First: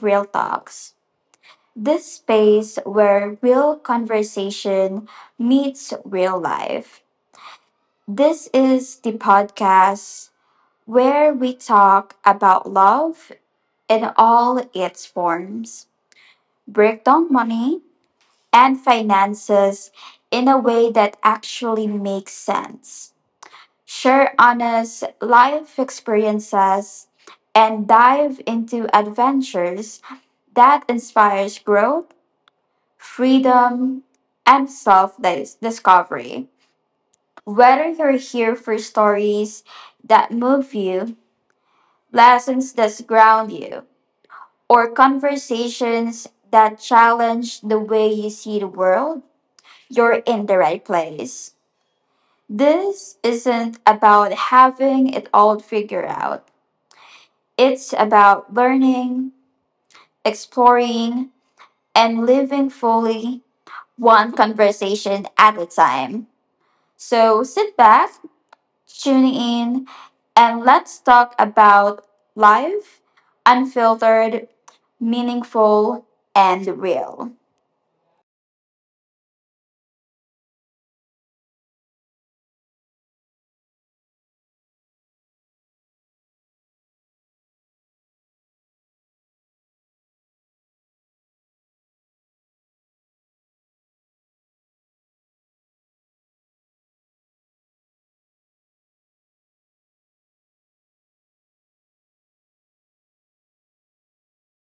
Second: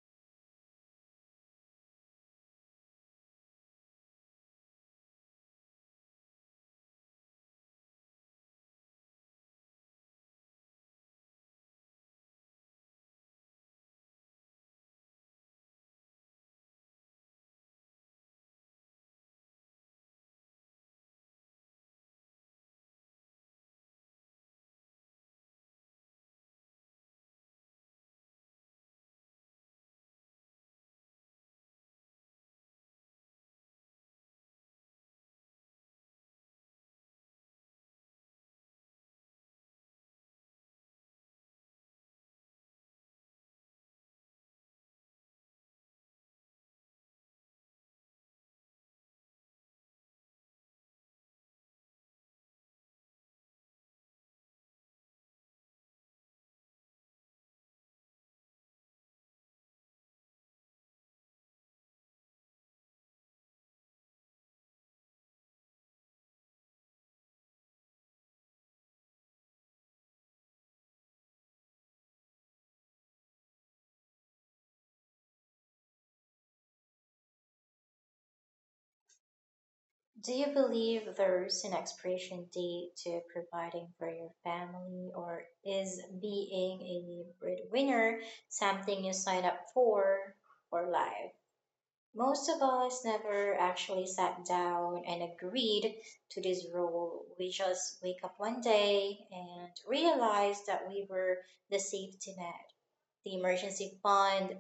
Real Talks, this space where real conversation meets real life. This is the podcast where we talk about love in all its forms, break down money and finances in a way that actually makes sense, share honest life experiences, and dive into adventures that inspires growth, freedom, and self discovery. Whether you're here for stories that move you, lessons that ground you, or conversations that challenge the way you see the world, you're in the right place. This isn't about having it all figured out. It's about learning, exploring, and living fully one conversation at a time. So sit back, tune in, and let's talk about life, unfiltered, meaningful, and real. Do you believe there's an expiration date to providing for your family, or is being a breadwinner something you sign up for life? Most of us never actually sat down and agreed to this role. We just wake up one day and realize that we were the safety net, the emergency fund,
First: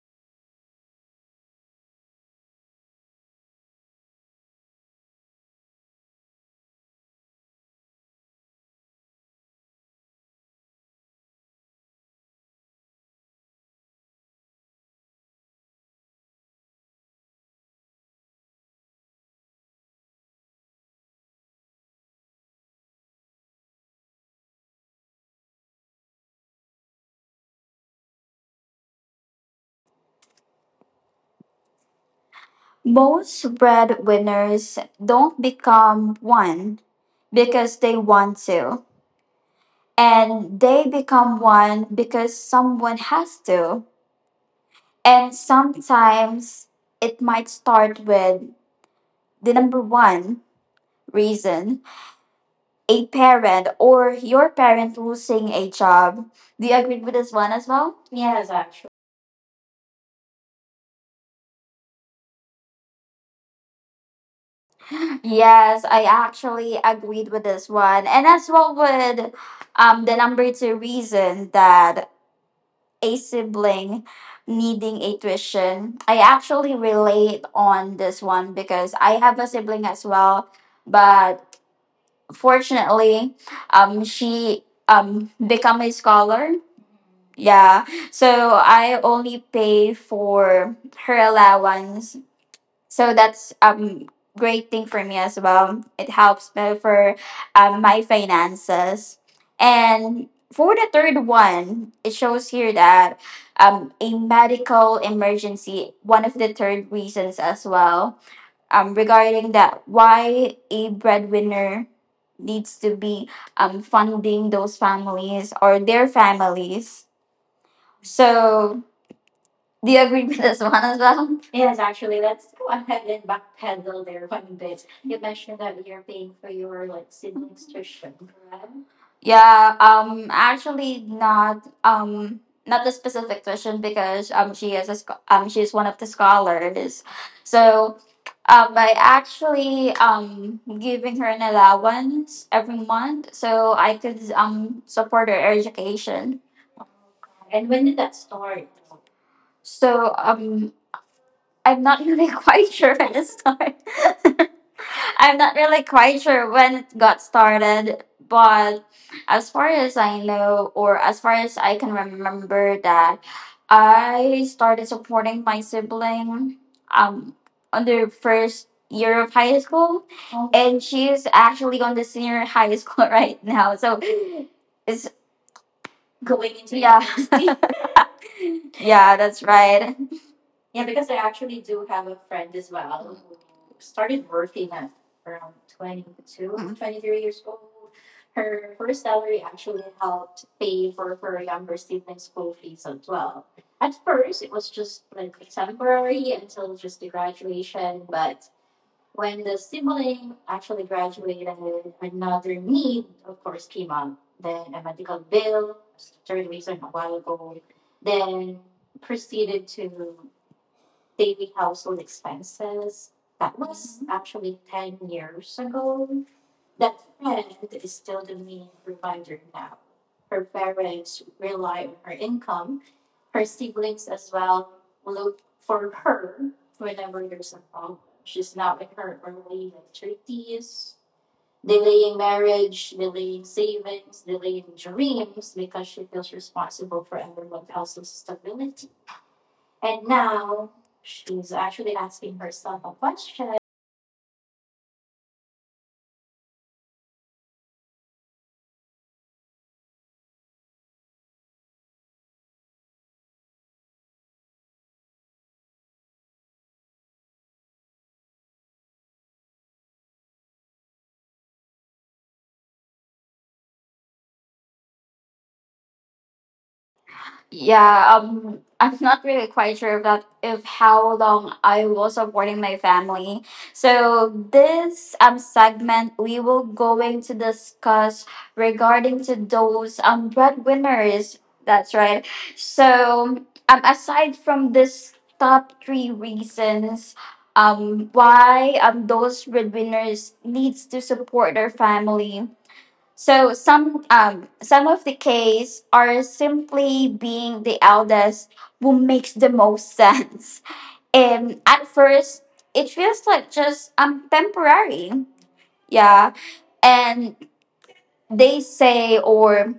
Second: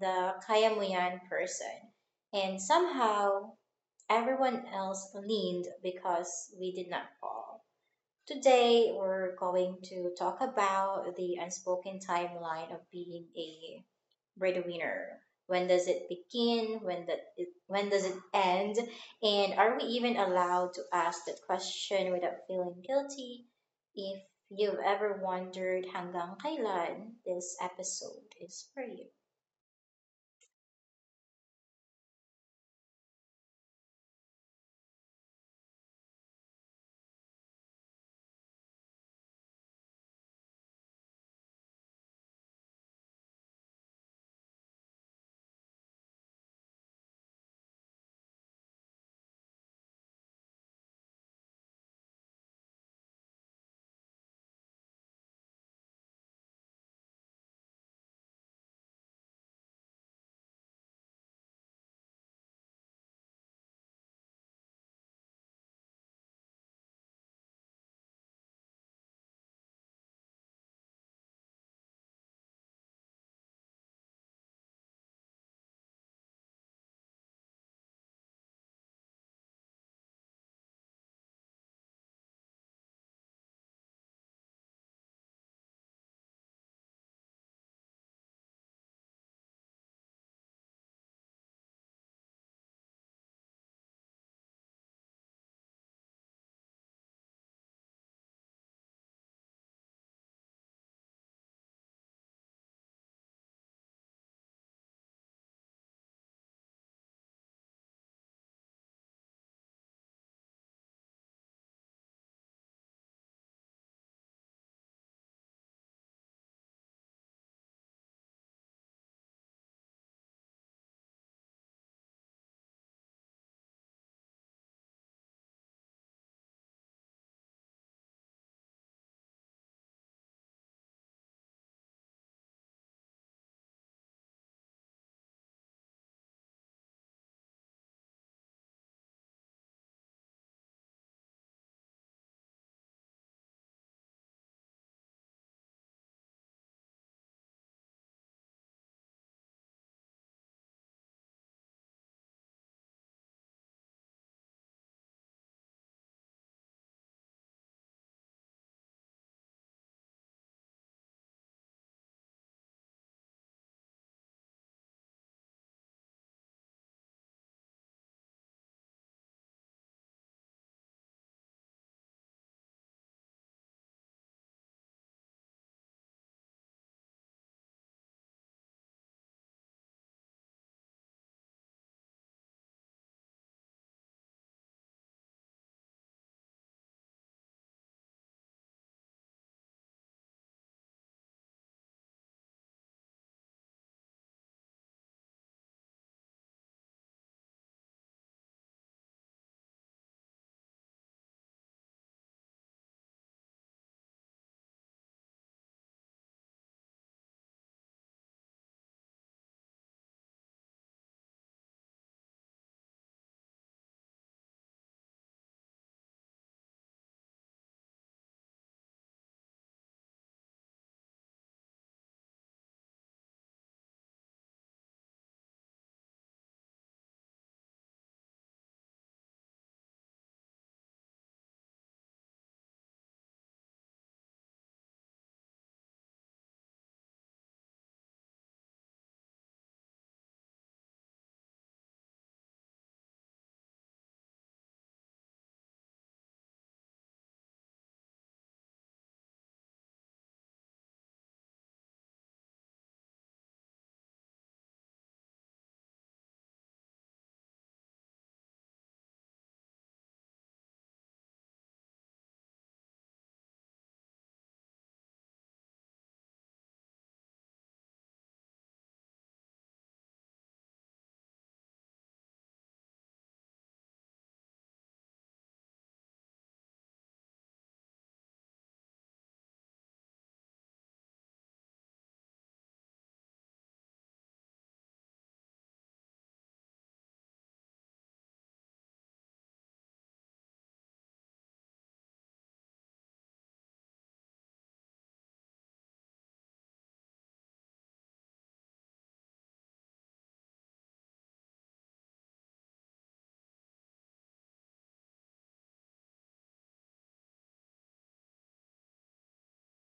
the kayamuyan person. And somehow everyone else leaned because we did not fall. Today, we're going to talk about the unspoken timeline of being a breadwinner. When does it begin? When does it end? And are we even allowed to ask that question without feeling guilty? If you've ever wondered hanggang kailan, this episode is for you. Most breadwinners don't become one because they want to, and they become one because someone has to. And sometimes it might start with the number one reason, a parent or your parent losing a job. Do you agree with this one as well? Yes, I actually agreed with this one. And as well with the number two reason, that a sibling needing a tuition. I actually relate on this one because I have a sibling as well, but fortunately, she become a scholar. Yeah. So I only pay for her allowance. So that's great thing for me as well. It helps me for my finances. And for the third one, it shows here that a medical emergency, one of the third reasons as well. Regarding that, why a breadwinner needs to be funding those families or their families, so do you agree with this one as well? You mentioned that you're paying for your like siblings tuition, correct? Yeah, actually not not the specific tuition because she is she's one of the scholars. So by actually giving her an allowance every month so I could support her education. So I'm not really quite sure at this time. I'm not really quite sure when it got started, but as far as I know, or as far as I can remember, that I started supporting my sibling um on the first year of high school, and she's actually on the senior high school right now, so it's going into, yeah, yeah, that's right. Around 22, 23 years old. That was actually 10 years ago. Yeah, I'm not really quite sure about if how long I was supporting my family. So this segment we will going to discuss regarding to those breadwinners. That's right. So aside from this top three reasons, why those breadwinners needs to support their family, so some of the case are simply being the eldest who makes the most sense. And at first it feels like just temporary. Yeah. And they say,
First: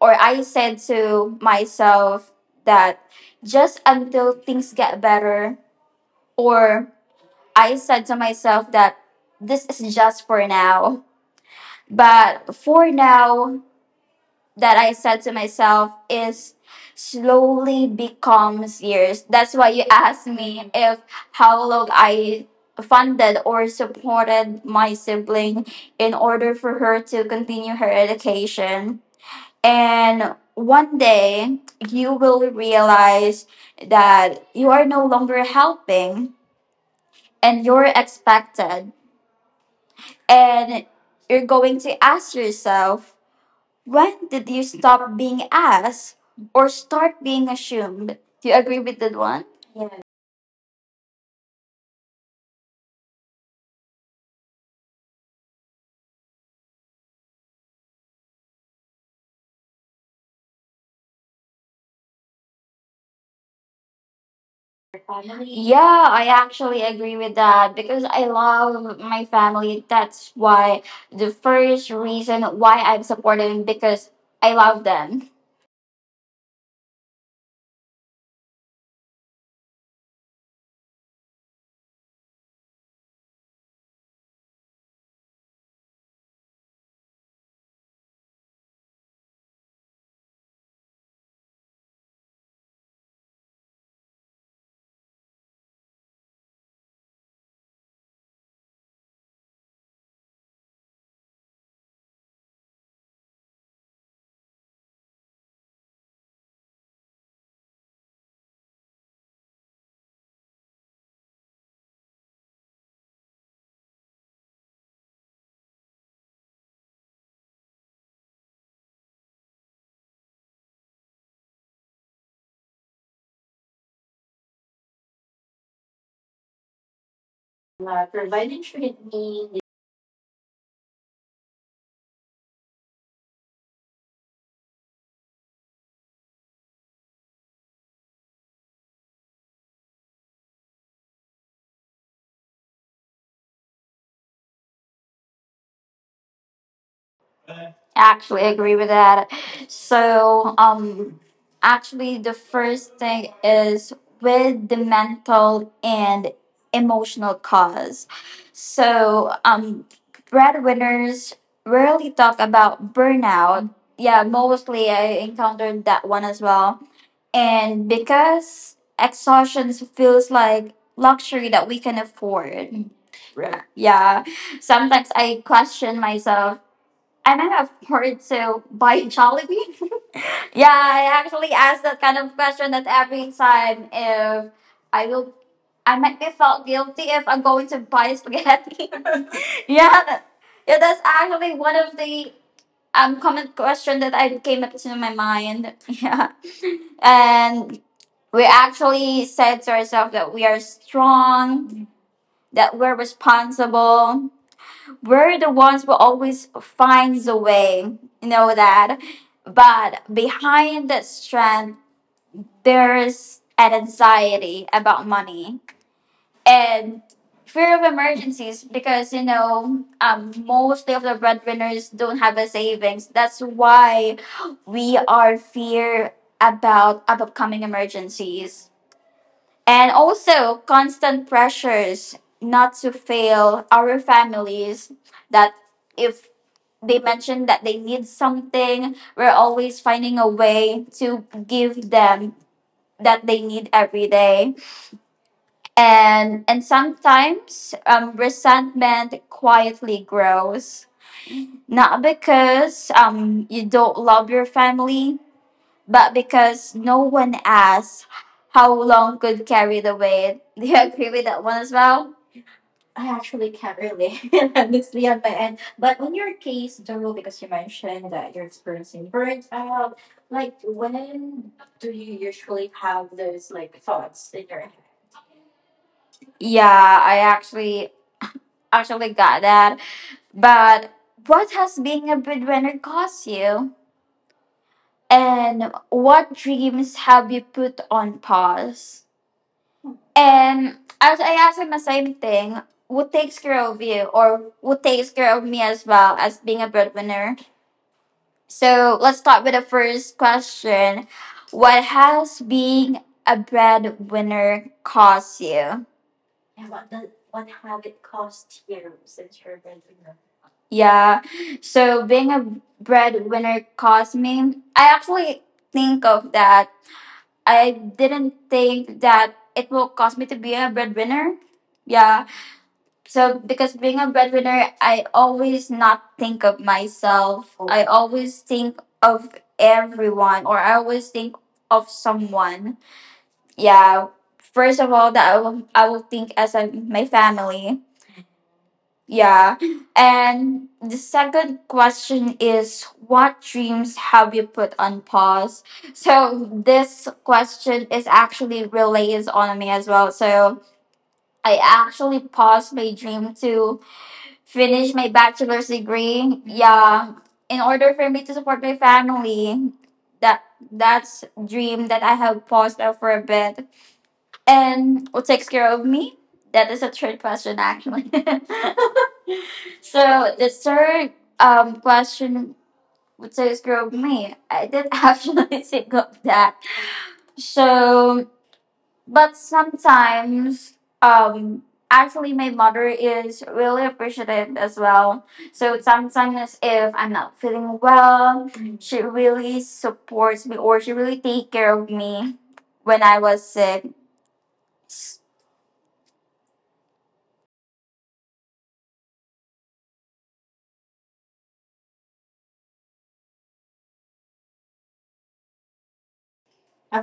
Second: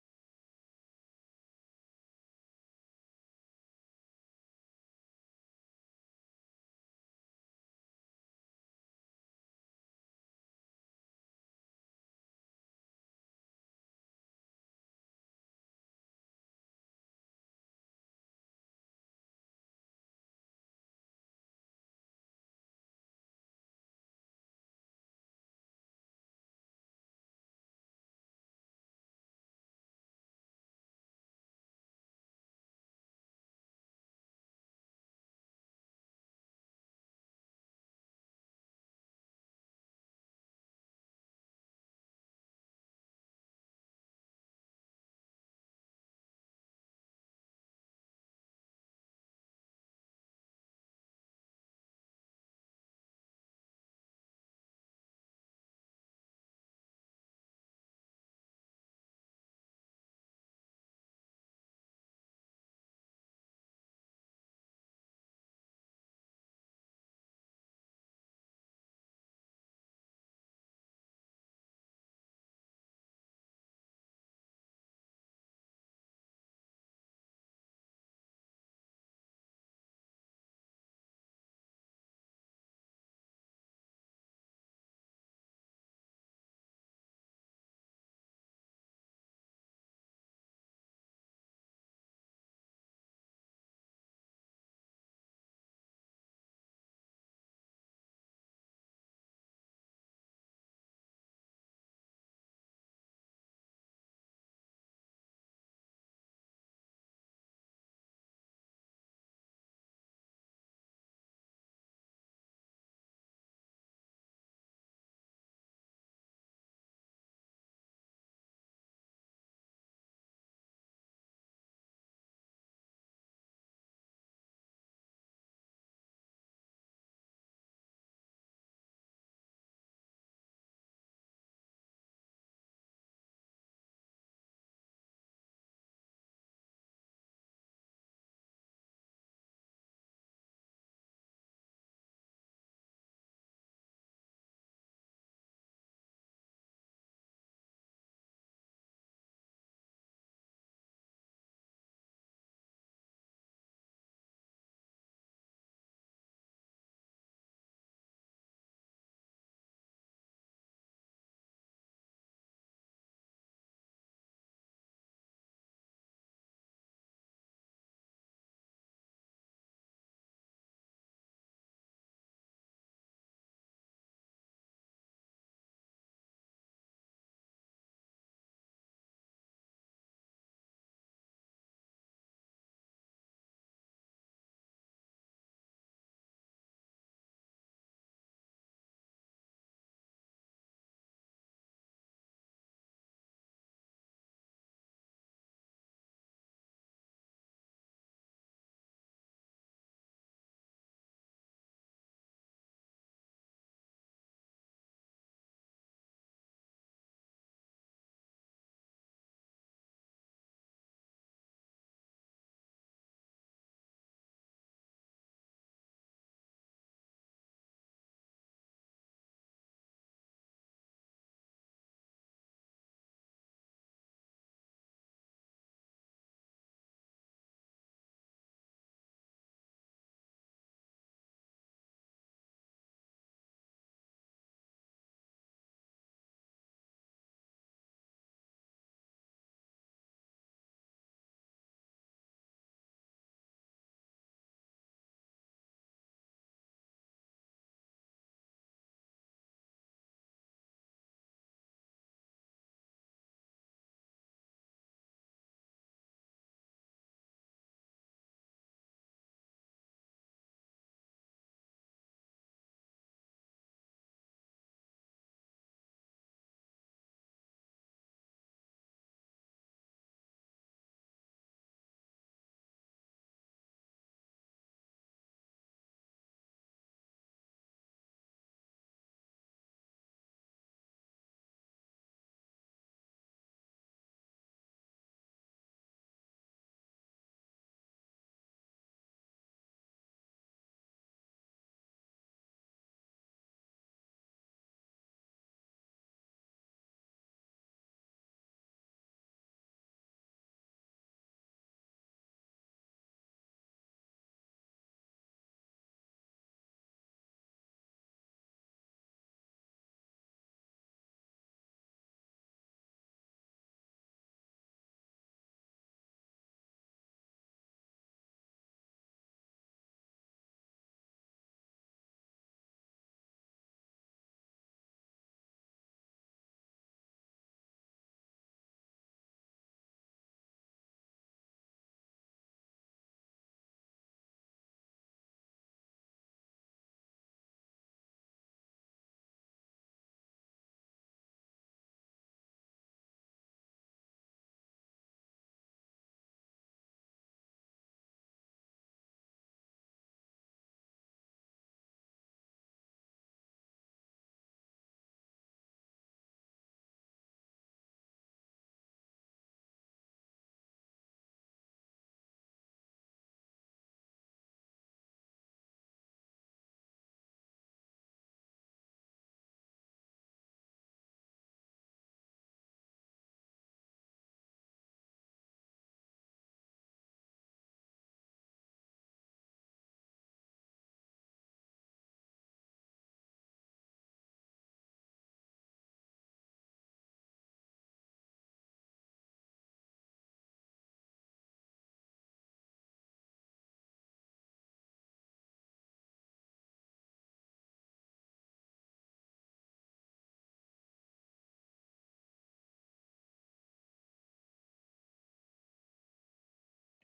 or I said to myself that, just until things get better, or I said to myself that this is just for now. But for now, that I said to myself is slowly becomes years. That's why you asked me if how long I funded or supported my sibling in order for her to continue her education. And one day you will realize that you are no longer helping and you're expected. And you're going to ask yourself, when did you stop being asked or start being assumed? Do you agree with that one? Yeah, I actually agree with that because I love my family. That's why the first reason why I'm supportive, because I love them. Actually I agree with that. So, actually, the first thing is with the mental and emotional cause. So, breadwinners rarely talk about burnout. Yeah, mostly I encountered that one as well. And because exhaustion feels like luxury that we can afford. Yeah, sometimes I question myself, I might have heard to buy Jollibee. Yeah, I actually asked that kind of question at every time if I will. I might be felt guilty if I'm going to buy spaghetti. yeah, that, yeah, that's actually one of the common question that I came up to my mind. Yeah, and we actually said to ourselves that we are strong, that we're responsible, we're the ones who always finds a way, you know that, but behind that strength there's an anxiety about money and fear of emergencies, because you know, mostly of the breadwinners don't have a savings, that's why we are fear about upcoming emergencies and also constant pressures not to fail our families, that if they mentioned that they need something, we're always finding a way to give them that they need every day. And sometimes resentment quietly grows. Not because you don't love your family, but because no one asks how long could carry the weight. Do you agree with that one as well? Yeah, I actually actually got that. But what has being a breadwinner cost you? And what dreams have you put on pause? And as I asked him the same thing, what takes care of you, or what takes care of me as well as being a breadwinner? So let's start with the first question. What has being a breadwinner cost you? Yeah. So being a breadwinner cost me, I actually think of that, I didn't think that it will cause me to be a breadwinner. Yeah. So because being a breadwinner, I always not think of myself. I always think of everyone, or I always think of someone. Yeah. First of all, that I will think as a, my family. Yeah. And the second question is, what dreams have you put on pause? So this question is actually relays on me as well. So I actually paused my dream to finish my bachelor's degree. Yeah. In order for me to support my family. That, that's dream that I have paused now for a bit. And what takes care of me? That is a third question actually. So the third question would say is grow me. I did actually think of that. So, but sometimes, um, actually, my mother is really appreciative as well. So sometimes, if I'm not feeling well, mhm, she really supports me or she really take care of me when I was sick.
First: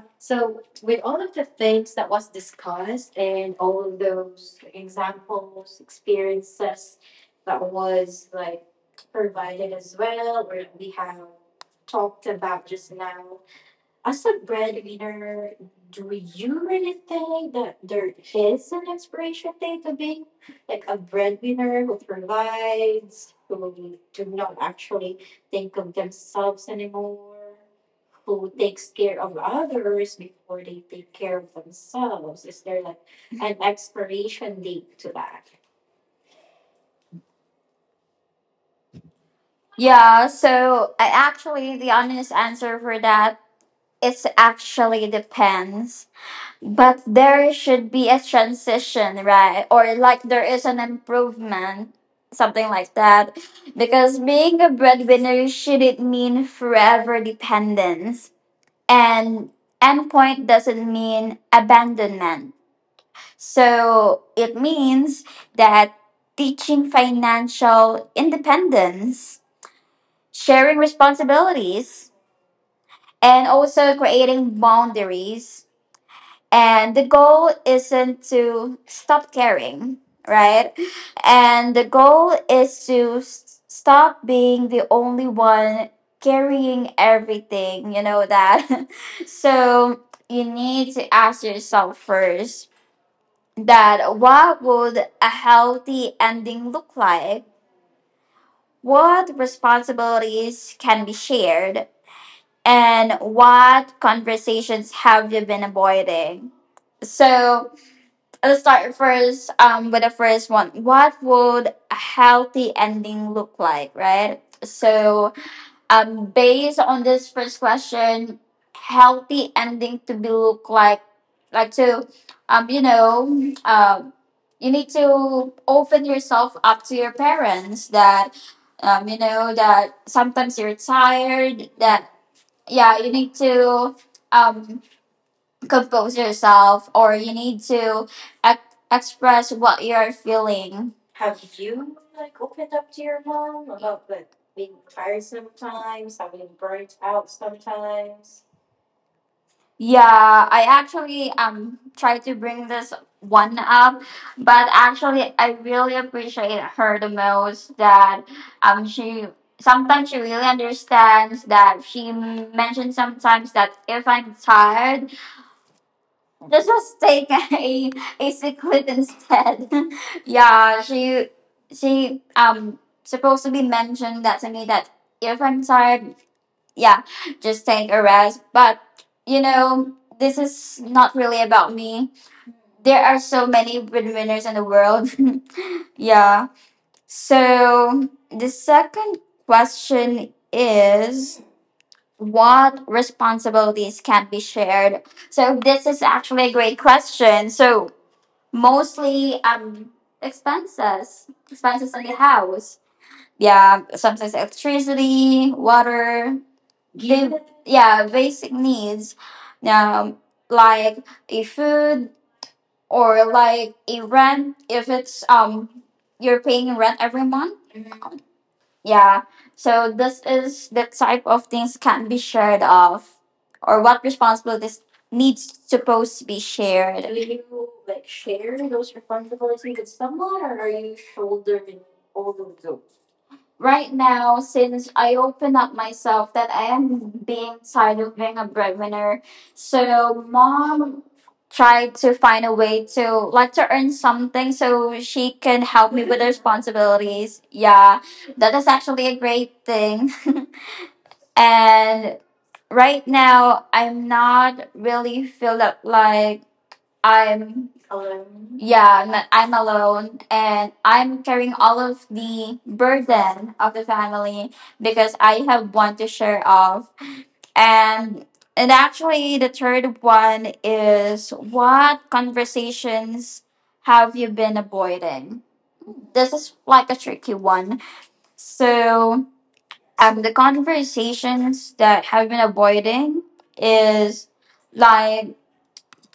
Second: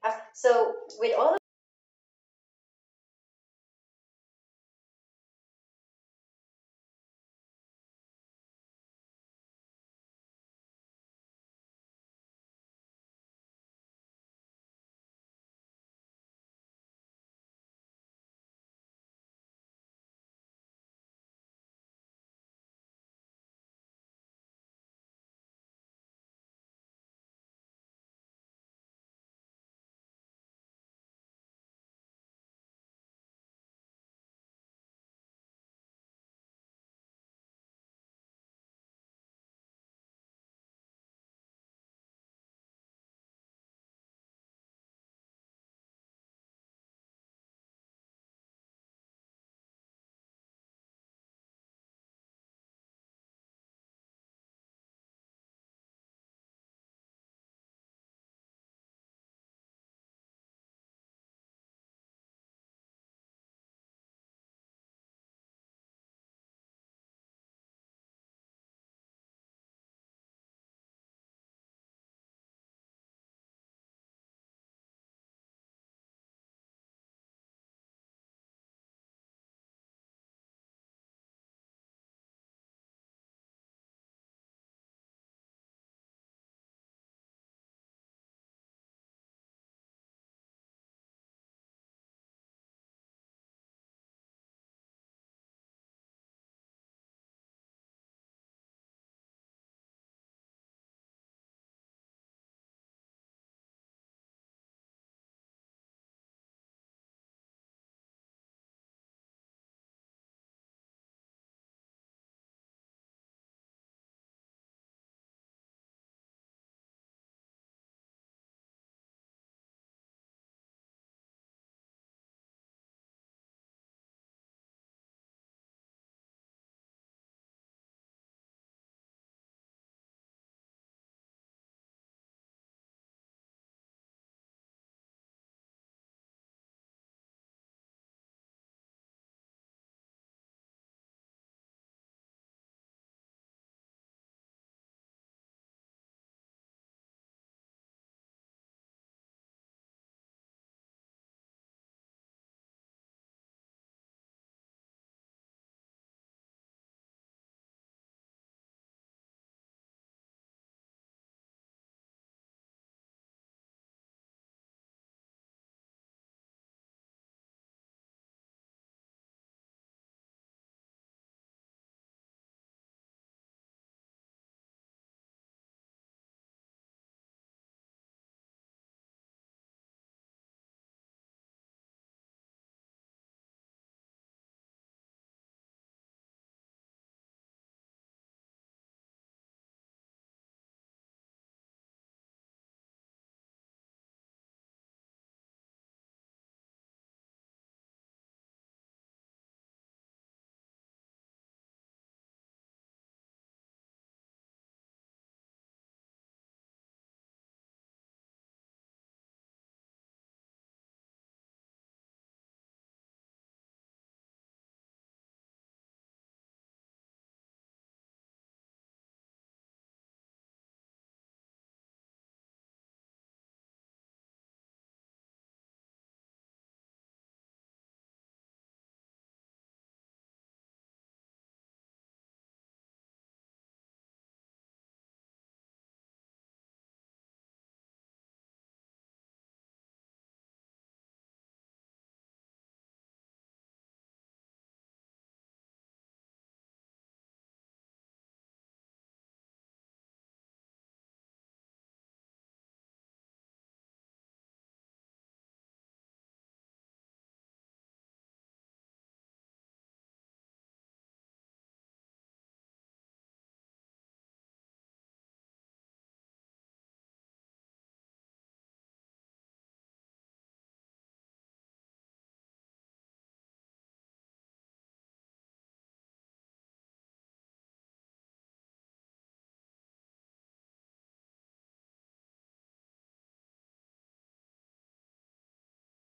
Uh, so, with all Yeah. So I actually the honest answer for that is actually depends. But there should be a transition, right? Or like there is an improvement, something like that. Because being a breadwinner shouldn't mean forever dependence. And endpoint doesn't mean abandonment. So it means that teaching financial independence, sharing responsibilities, and also creating boundaries, and the goal isn't to stop caring, right, and the goal is to stop being the only one carrying everything, you know that. So you need to ask yourself first, that what would a healthy ending look like, what responsibilities can be shared, and what conversations have you been avoiding. So let's start first with the first one. What would a healthy ending look like, right? So, based on this first question, healthy ending to be look like to, you know, um, you need to open yourself up to your parents that, you know, that sometimes you're tired, that, yeah, you need to, um, compose yourself or you need to express what you're feeling. Yeah, I actually tried to bring this one up, but actually I really appreciate her the most that she sometimes she really understands, that she mentioned sometimes that if I'm tired, let's just take a secret instead. Yeah, she supposed to be mentioned that to me that if I'm tired, yeah, just take a rest. But you know, this is not really about me. There are so many breadwinners in the world. Yeah. So the second question is, what responsibilities can be shared? So this is actually a great question. So mostly expenses, expenses in the house. Yeah, sometimes electricity, water, the, yeah, basic needs. Um, like a food or like a rent if it's you're paying rent every month. Yeah. So this is the type of things can be shared of, or what responsibilities needs supposed to be shared. Do you like share those responsibilities with someone, or are you shouldering? Right now, since I open up myself that I am being tired of being a breadwinner, so mom tried to find a way to like to earn something so she can help me with the responsibilities. Yeah, that is actually a great thing. And right now, I'm not really feel that like I'm alone. Yeah, I'm alone, and I'm carrying all of the burden of the family, because I have one to share off. And and actually the third one is, what conversations have you been avoiding? This is like a tricky one. So the conversations that have been avoiding is like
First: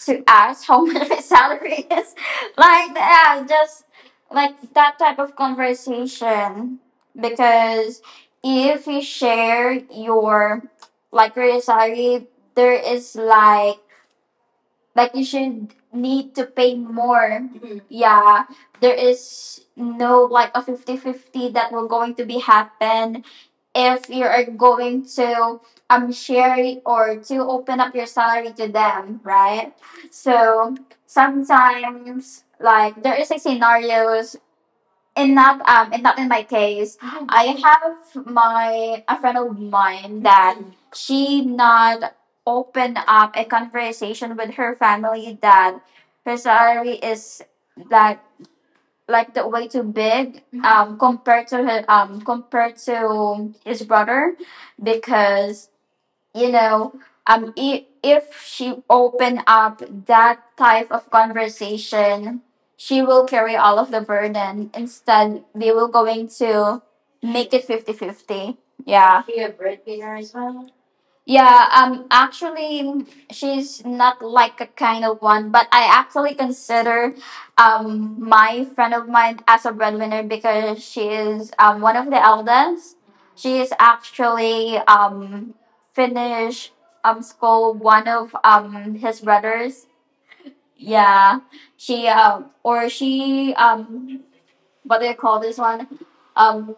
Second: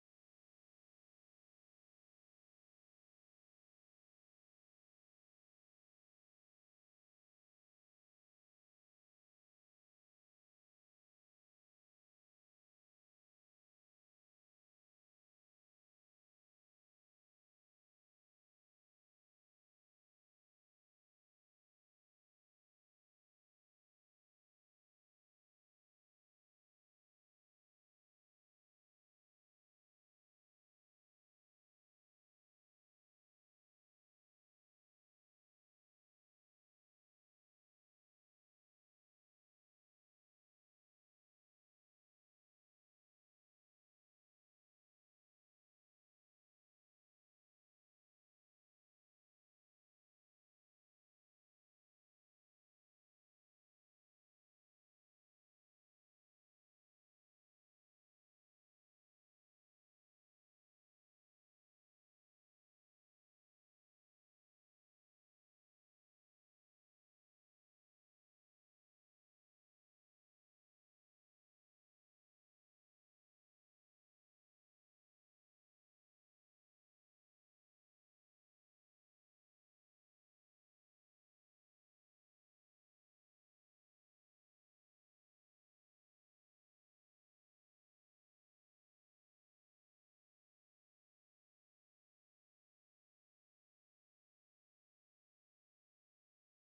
to ask how much my salary is. Like that, just like that type of conversation. Because if you share your like your salary, there is like you should need to pay more. Yeah, there is no like a 50 50 that will going to be happen if you are going to share it or to open up your salary to them, right? So sometimes like there is a scenarios and not in my case. I have my a friend of mine that she not open up a conversation with her family that her salary is that like the way too big compared to his brother because you know if she open up that type of conversation she will carry all of the burden instead they will going to make it 50 50. Yeah, yeah, actually, she's not like a kind of one, but I actually consider my friend of mine as a breadwinner because she is one of the eldest. She is actually finished school one of his brothers. Yeah, she what do you call this one? Um,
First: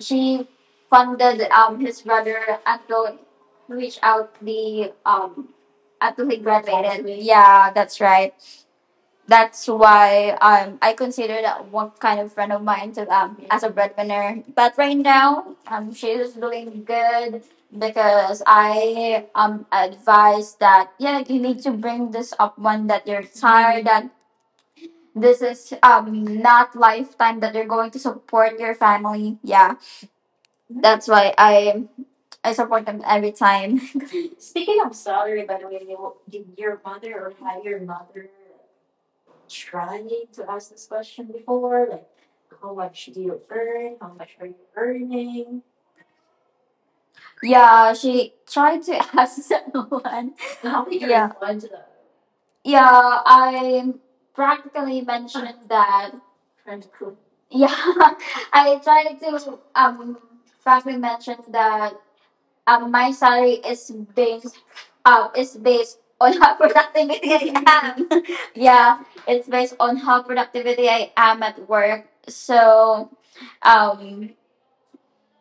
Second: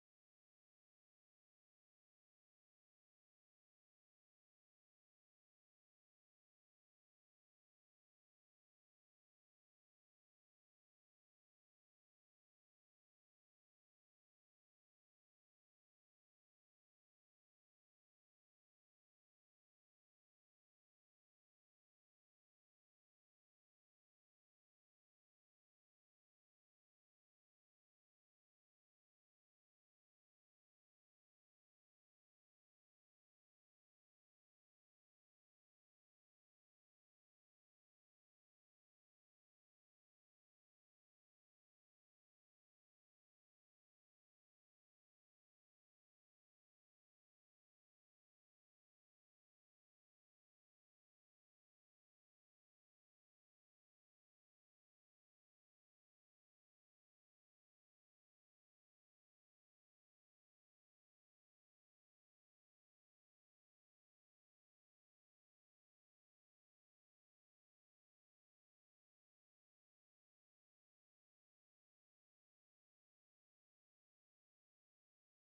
she funded his brother until he reached out the until he graduated. Yeah, that's right. That's why I consider that one kind of friend of mine to as a breadwinner. But right now she's doing good because I advise that yeah you need to bring this up when that you're tired that this is not lifetime that you're going to support your family. Yeah, that's why I support them every time. Yeah, she tried to ask someone. How did you yeah respond to that? Yeah, I practically mentioned that. Yeah, I tried to practically mention that, my salary is based, is based on how productivity I am. Yeah, it's based on how productivity I am at work. So um,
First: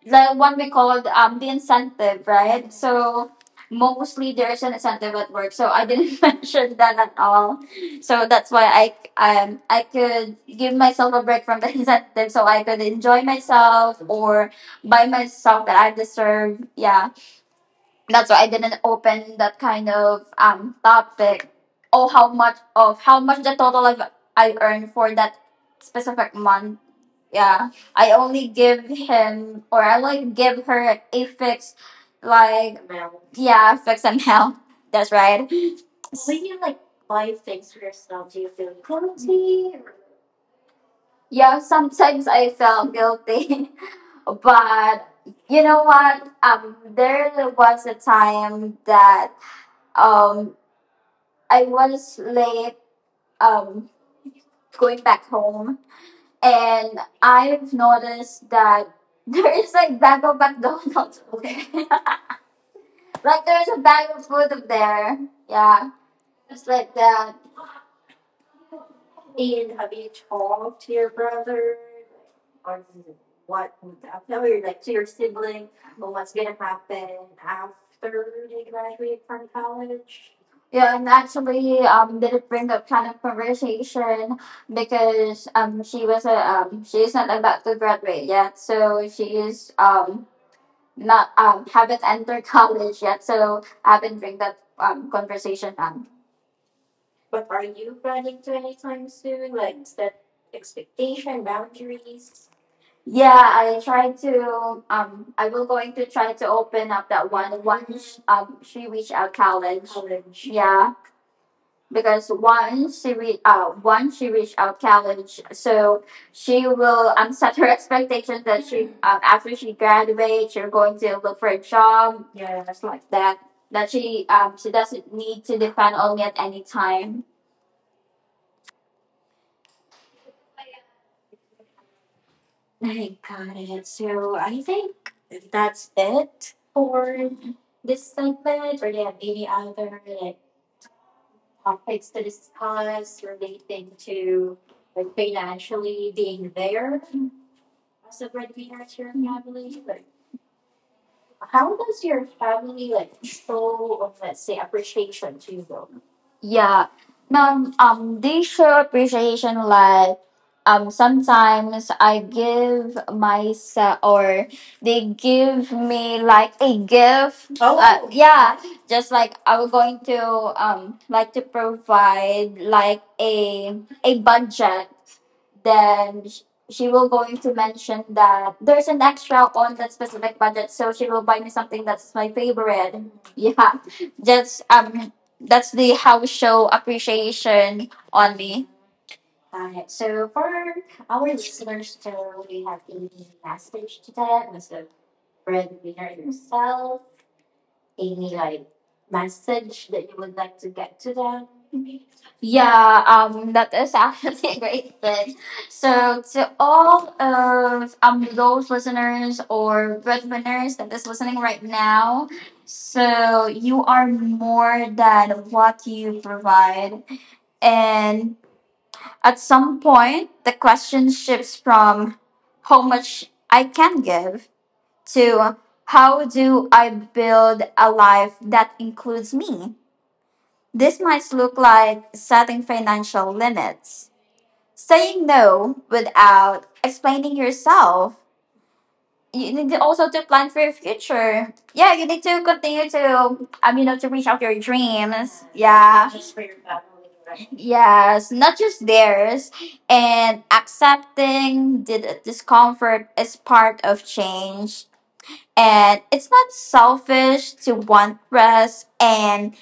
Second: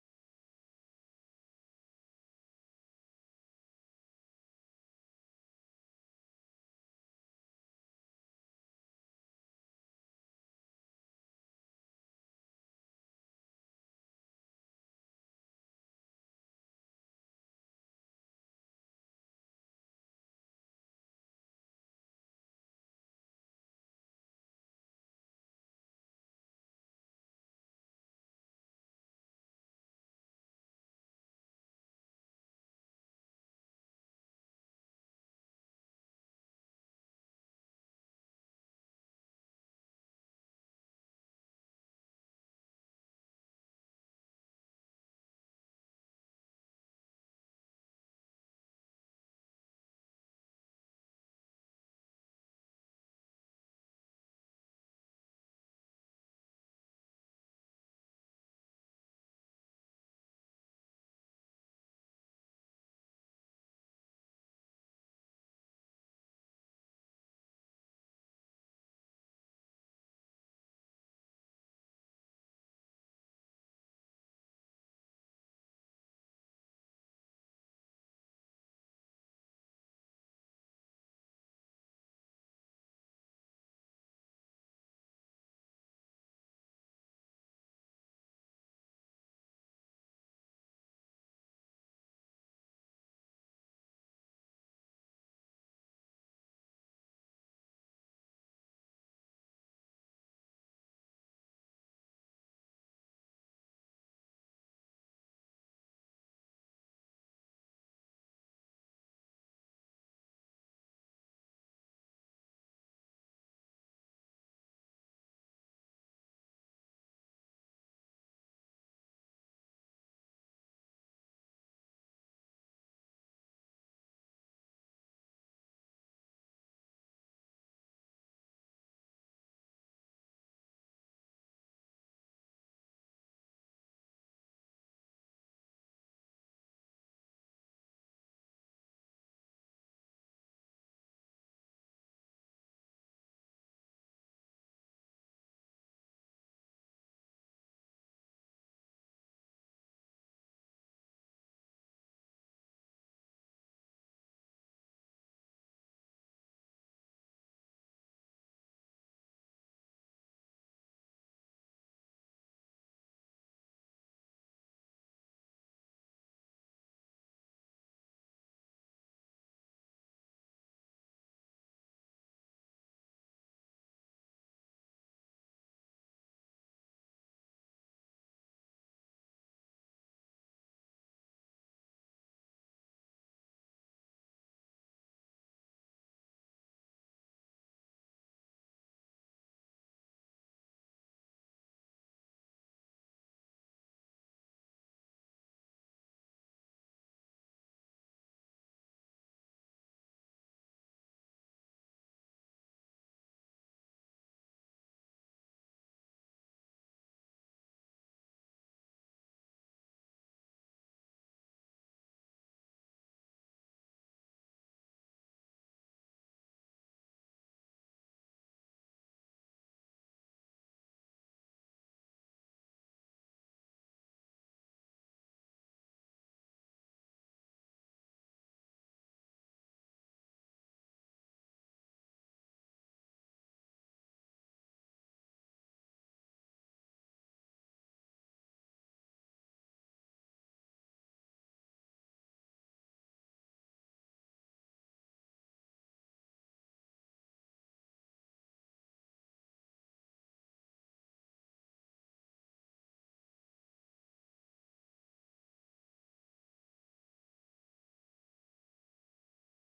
the one we called, the incentive, right? So mostly there's an incentive at work. So I didn't mention that at all. So that's why I could give myself a break from the incentive so I could enjoy myself or buy myself that I deserve. Yeah, that's why I didn't open that kind of topic. Oh, how much of how much the total of I earned for that specific month. Yeah, I only give him or I like give her a fix, like yeah fixed amount. That's right. Yeah, sometimes I felt guilty, but you know what? There was a time that um I was late. Um, Going back home and I've noticed that there is like bag of McDonald's over there. Like there's a bag of food up there. Yeah. Just like that. Yeah, and actually did it bring up kind of conversation because she was a she's not about to graduate yet, so she is not haven't entered college yet, so I haven't bring that conversation up. Yeah, I try to. I will going to try to open up that one once she reach out college. College. Yeah, because once once she reach out college, so she will set her expectation that she after she graduates, you're going to look for a job that that she doesn't need to depend on me at any time. Yeah. They show appreciation like sometimes I give myself or they give me like a gift. Oh. Yeah. Just like I was going to like to provide like a budget then she will going to mention that there's an extra on that specific budget so she will buy me something that's my favorite. Yeah, just that's the house show appreciation only. Yeah, that is actually a great thing. So to all of those listeners or breadwinners that is listening right now, so you are more than what you provide. And at some point, the question shifts from how much I can give to how do I build a life that includes me? This might look like setting financial limits, saying no without explaining yourself. You need to also to plan for your future. Yeah, you need to continue to you know to reach out your dreams. Yeah. Yes, not just theirs. And accepting the discomfort is part of change. And it's not selfish to want rest and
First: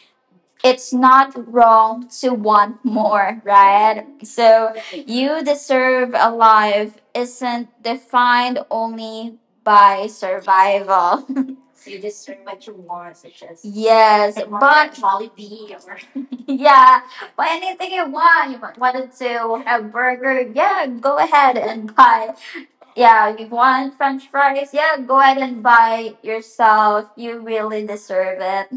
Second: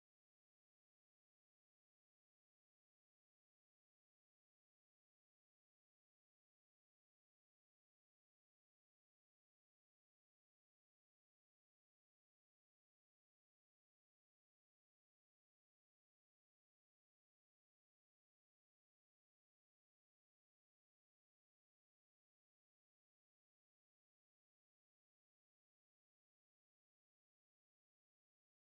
it's not wrong to want more, right? So you deserve a life isn't defined only by survival. So you deserve what you want, such as yes, like but Jollibee or yeah, but anything you want. You wanted to have burger, yeah, go ahead and buy. Yeah, you want French fries, yeah, go ahead and buy yourself. You really deserve it.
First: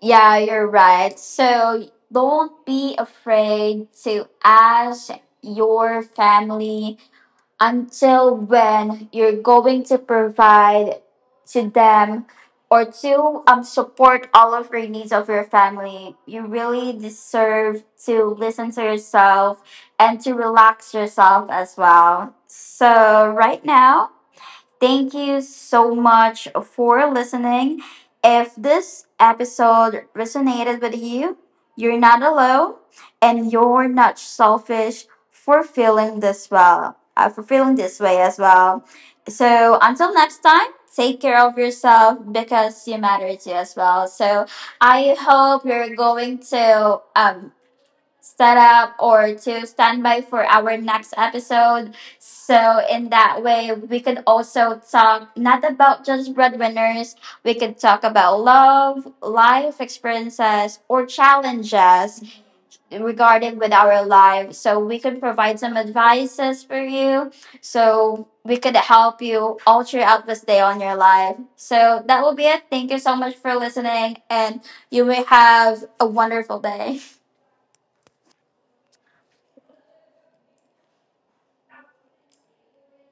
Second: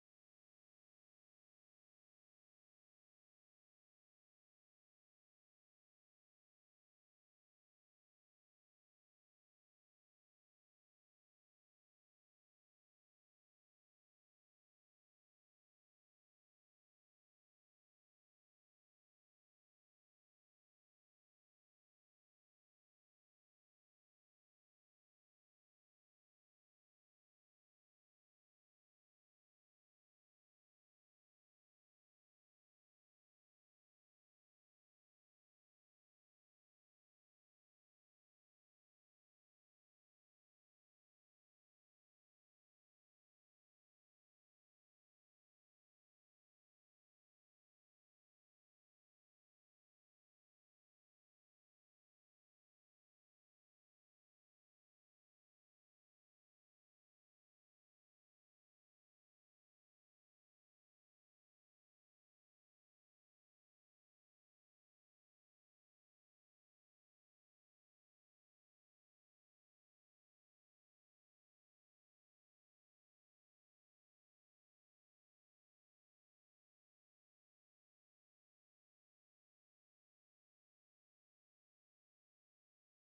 Yeah, you're right. So don't be afraid to ask your family until when you're going to provide to them or to, support all of your needs of your family. You really deserve to listen to yourself and to relax yourself as well. So, right now, thank you so much for listening. If this episode resonated with you, you're not alone and you're not selfish for feeling this well, for feeling this way as well. So until next time, take care of yourself because you matter too as well. So I hope you're going to set up or to stand by for our next episode. So in that way, we could also talk not about just breadwinners. We could talk about love, life experiences, or challenges regarding with our life. So we could provide some advices for you. So we could help you all throughout this day on your life. So that will be it. Thank you so much for listening and you may have a wonderful day.